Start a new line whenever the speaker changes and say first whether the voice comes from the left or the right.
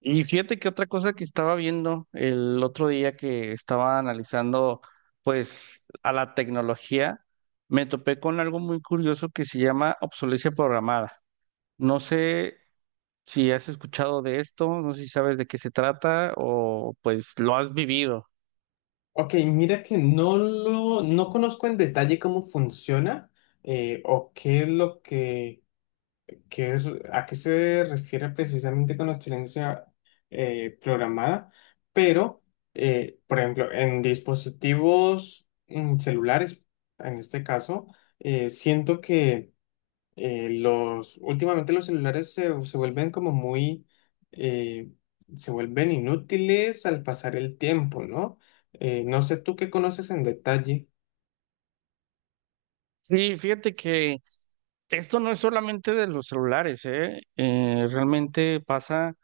right: Y fíjate que otra cosa que estaba viendo el otro día que estaba analizando pues a la tecnología, me topé con algo muy curioso que se llama obsolescencia programada. No sé si has escuchado de esto, no sé si sabes de qué se trata o pues lo has vivido.
left: Ok, mira que no conozco en detalle cómo funciona, o qué es lo que, qué es- a qué se refiere precisamente con obsolescencia programada, pero, por ejemplo, en dispositivos celulares, en este caso, siento que los, últimamente los celulares se vuelven como muy, eh, se vuelven inútiles al pasar el tiempo, ¿no? No sé tú qué conoces en detalle.
right: Sí, fíjate que esto no es solamente de los celulares, ¿eh? Realmente pasa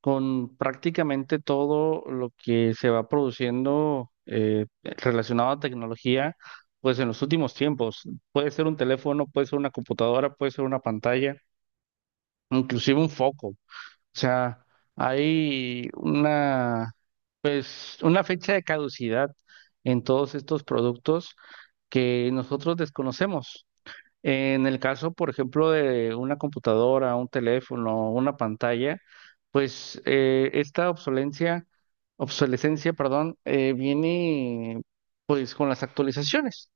right: con prácticamente todo lo que se va produciendo relacionado a tecnología, pues en los últimos tiempos. Puede ser un teléfono, puede ser una computadora, puede ser una pantalla, inclusive un foco. O sea, hay una fecha de caducidad en todos estos productos que nosotros desconocemos. En el caso, por ejemplo, de una computadora, un teléfono, una pantalla, pues esta obsolescencia, perdón, viene pues con las actualizaciones.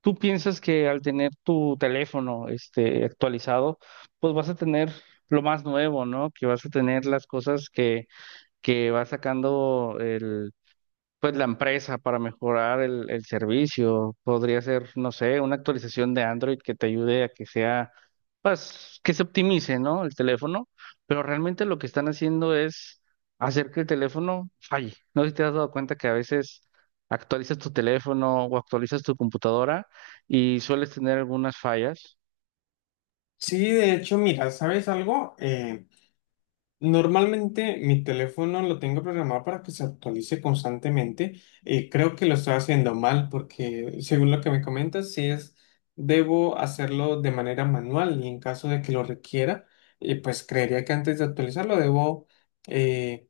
right: Tú piensas que al tener tu teléfono este, actualizado, pues vas a tener lo más nuevo, ¿no? Que vas a tener las cosas que va sacando pues la empresa para mejorar el servicio. Podría ser, no sé, una actualización de Android que te ayude a que sea, pues, que se optimice, ¿no? El teléfono, pero realmente lo que están haciendo es hacer que el teléfono falle. No sé si te has dado cuenta que a veces actualizas tu teléfono o actualizas tu computadora y sueles tener algunas fallas.
left: Sí, de hecho, mira, ¿sabes algo? Normalmente mi teléfono lo tengo programado para que se actualice constantemente. Y creo que lo estoy haciendo mal porque según lo que me comentas, si es, debo hacerlo de manera manual y en caso de que lo requiera, pues creería que antes de actualizarlo debo eh,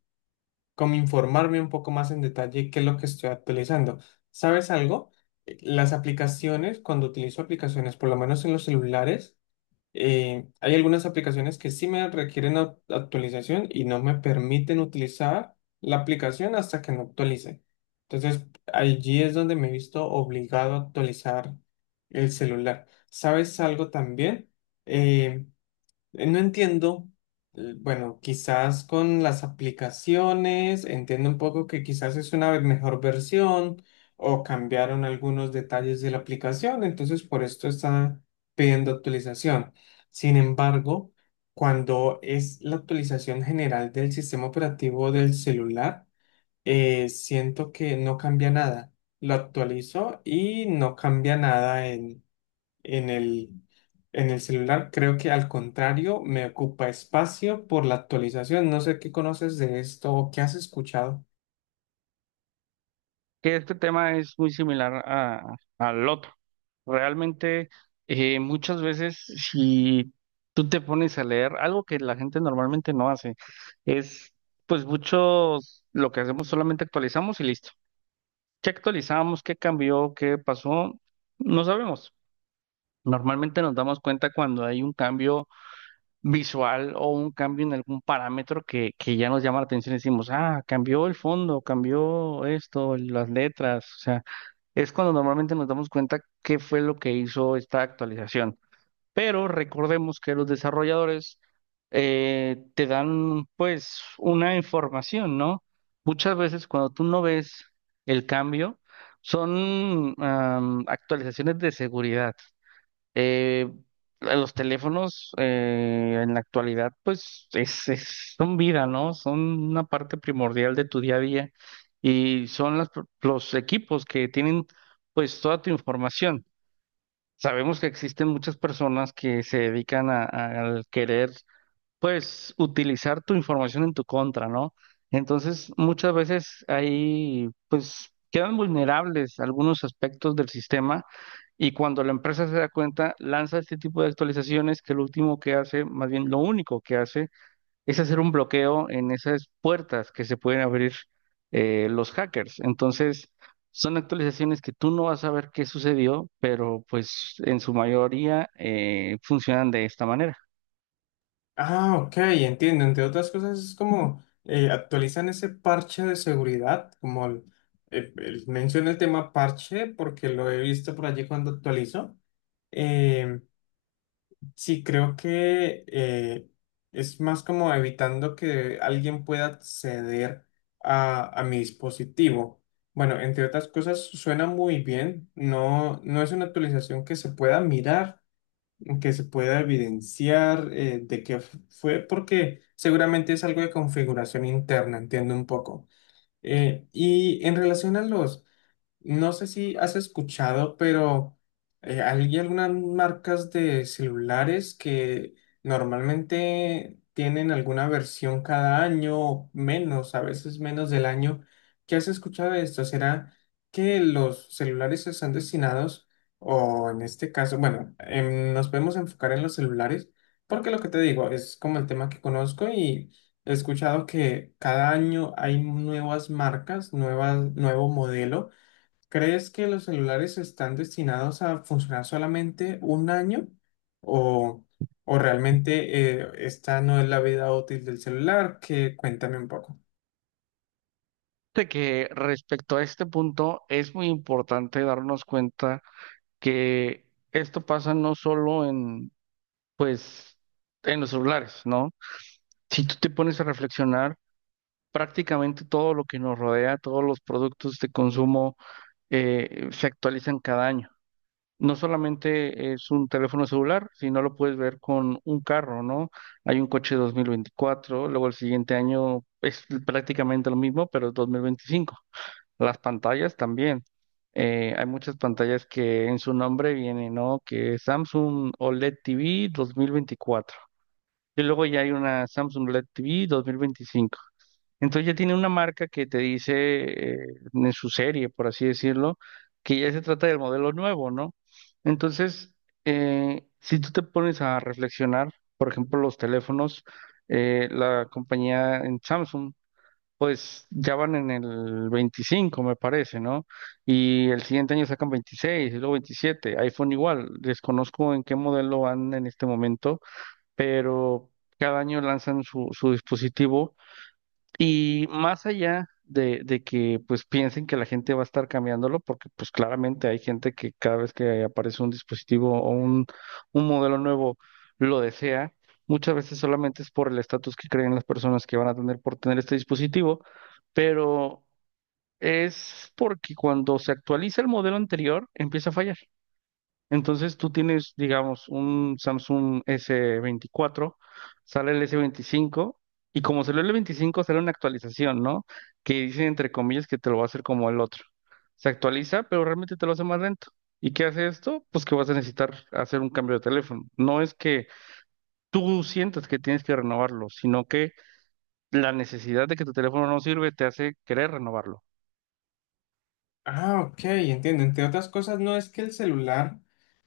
left: como informarme un poco más en detalle qué es lo que estoy actualizando. ¿Sabes algo? Las aplicaciones, cuando utilizo aplicaciones, por lo menos en los celulares, hay algunas aplicaciones que sí me requieren actualización y no me permiten utilizar la aplicación hasta que no actualice. Entonces, allí es donde me he visto obligado a actualizar el celular. ¿Sabes algo también? Eh, No entiendo, bueno, quizás con las aplicaciones, entiendo un poco que quizás es una mejor versión o cambiaron algunos detalles de la aplicación, entonces por esto está pidiendo actualización. Sin embargo, cuando es la actualización general del sistema operativo del celular, siento que no cambia nada. Lo actualizo y no cambia nada en el, en el celular, creo que al contrario me ocupa espacio por la actualización. No sé qué conoces de esto o qué has escuchado.
right: Que este tema es muy similar al otro. Realmente, muchas veces, si tú te pones a leer, algo que la gente normalmente no hace, es, pues muchos, lo que hacemos solamente actualizamos y listo. ¿Qué actualizamos? ¿Qué cambió? ¿Qué pasó? No sabemos. Normalmente nos damos cuenta cuando hay un cambio visual o un cambio en algún parámetro que ya nos llama la atención y decimos, ah, cambió el fondo, cambió esto, las letras, o sea es cuando normalmente nos damos cuenta qué fue lo que hizo esta actualización. Pero recordemos que los desarrolladores te dan pues una información, ¿no? Muchas veces cuando tú no ves el cambio, son actualizaciones de seguridad. Eh, los teléfonos en la actualidad, pues son vida, ¿no? Son una parte primordial de tu día a día y son los equipos que tienen pues toda tu información. Sabemos que existen muchas personas que se dedican al querer pues utilizar tu información en tu contra, ¿no? Entonces, muchas veces ahí, pues, quedan vulnerables algunos aspectos del sistema y cuando la empresa se da cuenta, lanza este tipo de actualizaciones que lo último que hace, más bien lo único que hace, es hacer un bloqueo en esas puertas que se pueden abrir los hackers. Entonces, son actualizaciones que tú no vas a ver qué sucedió, pero pues en su mayoría funcionan de esta manera.
left: Ah, ok, entiendo. Entre otras cosas es como actualizan ese parche de seguridad, como menciono el tema parche porque lo he visto por allí cuando actualizo. Em, Sí, creo que es más como evitando que alguien pueda acceder a mi dispositivo. Bueno, entre otras cosas, suena muy bien. No, no es una actualización que se pueda mirar, que se pueda evidenciar de qué fue, porque seguramente es algo de configuración interna, entiendo un poco. Y en relación a los no sé si has escuchado, pero hay algunas marcas de celulares que normalmente tienen alguna versión cada año, menos, a veces menos del año. ¿Qué has escuchado de esto? ¿Será que los celulares están destinados, o en este caso, bueno, nos podemos enfocar en los celulares, porque lo que te digo es como el tema que conozco y he escuchado que cada año hay nuevas marcas, nuevas, nuevo modelo? ¿Crees que los celulares están destinados a funcionar solamente un año o, o realmente esta no es la vida útil del celular? Que cuéntame un poco.
right: Fíjate que respecto a este punto es muy importante darnos cuenta que esto pasa no solo en, pues, en los celulares, ¿no? Si tú te pones a reflexionar, prácticamente todo lo que nos rodea, todos los productos de consumo se actualizan cada año. No solamente es un teléfono celular, sino lo puedes ver con un carro, ¿no? Hay un coche 2024, luego el siguiente año es prácticamente lo mismo, pero es 2025. Las pantallas también. Hay muchas pantallas que en su nombre viene, ¿no? Que Samsung OLED TV 2024. Y luego ya hay una Samsung LED TV 2025. Entonces ya tiene una marca que te dice eh, en su serie, por así decirlo, que ya se trata del modelo nuevo, ¿no? Entonces, si tú te pones a reflexionar, por ejemplo, los teléfonos, la compañía en Samsung pues ya van en el 25, me parece, ¿no? Y el siguiente año sacan 26, y luego 27. iPhone igual, desconozco en qué modelo van en este momento, pero cada año lanzan su dispositivo y más allá de que pues piensen que la gente va a estar cambiándolo, porque pues claramente hay gente que cada vez que aparece un dispositivo un modelo nuevo lo desea, muchas veces solamente es por el estatus que creen las personas que van a tener por tener este dispositivo, pero es porque cuando se actualiza el modelo anterior empieza a fallar. Entonces tú tienes, digamos, un Samsung S24, sale el S25 y como salió el 25 sale una actualización, ¿no? Que dicen entre comillas que te lo va a hacer como el otro. Se actualiza, pero realmente te lo hace más lento. ¿Y qué hace esto? Pues que vas a necesitar hacer un cambio de teléfono. No es que tú sientas que tienes que renovarlo, sino que la necesidad de que tu teléfono no sirve te hace querer renovarlo.
left: Ah, ok, entiendo. Entre otras cosas, no es que el celular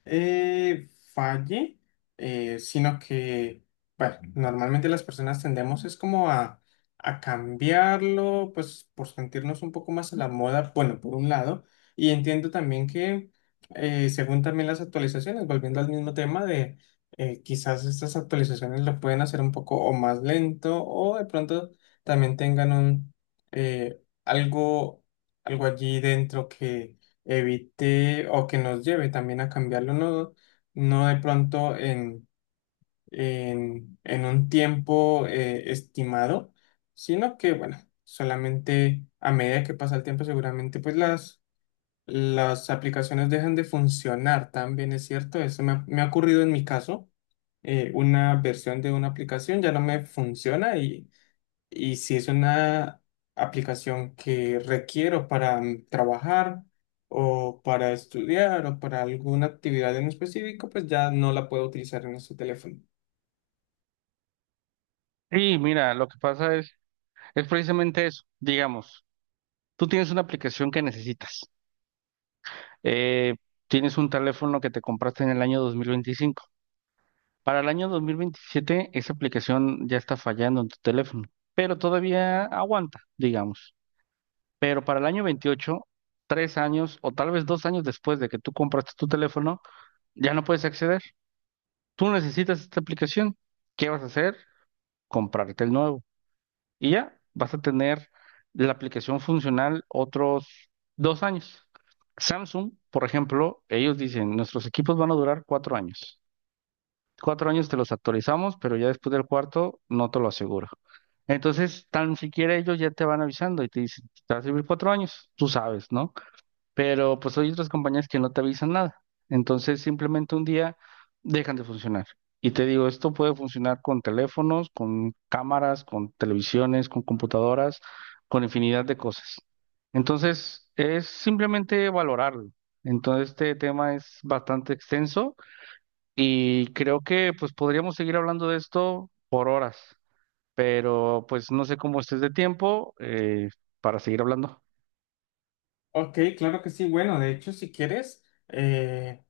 left: eh, falle, sino que, bueno, normalmente las personas tendemos es como a cambiarlo, pues por sentirnos un poco más a la moda, bueno, por un lado, y entiendo también que, según también las actualizaciones, volviendo al mismo tema de, quizás estas actualizaciones lo pueden hacer un poco o más lento o de pronto también tengan un... eh, algo algo allí dentro que evite o que nos lleve también a cambiarlo, no, no de pronto en, en un tiempo estimado, sino que, bueno, solamente a medida que pasa el tiempo, seguramente pues las aplicaciones dejan de funcionar, también es cierto, eso me ha ocurrido en mi caso. Una versión de una aplicación ya no me funciona y si es una aplicación que requiero para trabajar o para estudiar o para alguna actividad en específico, pues ya no la puedo utilizar en este teléfono.
right: Y mira, lo que pasa es precisamente eso. Digamos, tú tienes una aplicación que necesitas. eh, Tienes un teléfono que te compraste en el año 2025. Para el año 2027, esa aplicación ya está fallando en tu teléfono, pero todavía aguanta, digamos. Pero para el año 28, 3 años o tal vez 2 años después de que tú compraste tu teléfono, ya no puedes acceder. Tú necesitas esta aplicación. ¿Qué vas a hacer? Comprarte el nuevo. Y ya vas a tener la aplicación funcional otros 2 años. Samsung, por ejemplo, ellos dicen, nuestros equipos van a durar 4 años. 4 años te los actualizamos, pero ya después del cuarto no te lo aseguro. Entonces, tan siquiera ellos ya te van avisando y te dicen, te va a servir 4 años, tú sabes, ¿no? Pero pues hay otras compañías que no te avisan nada. Entonces simplemente un día dejan de funcionar. Y te digo, esto puede funcionar con teléfonos, con cámaras, con televisiones, con computadoras, con infinidad de cosas. Entonces es simplemente valorarlo. Entonces este tema es bastante extenso y creo que pues podríamos seguir hablando de esto por horas, pero pues no sé cómo estés de tiempo para seguir hablando.
left: Ok, claro que sí. Bueno, de hecho, si quieres, eh,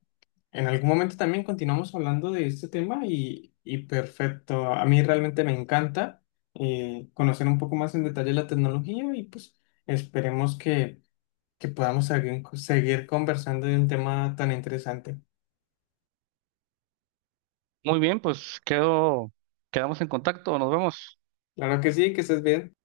left: en algún momento también continuamos hablando de este tema y perfecto. A mí realmente me encanta conocer un poco más en detalle la tecnología y pues esperemos que podamos seguir conversando de un tema tan interesante.
right: Muy bien, pues quedo, quedamos en contacto, nos vemos.
left: Claro que sí, que estés bien.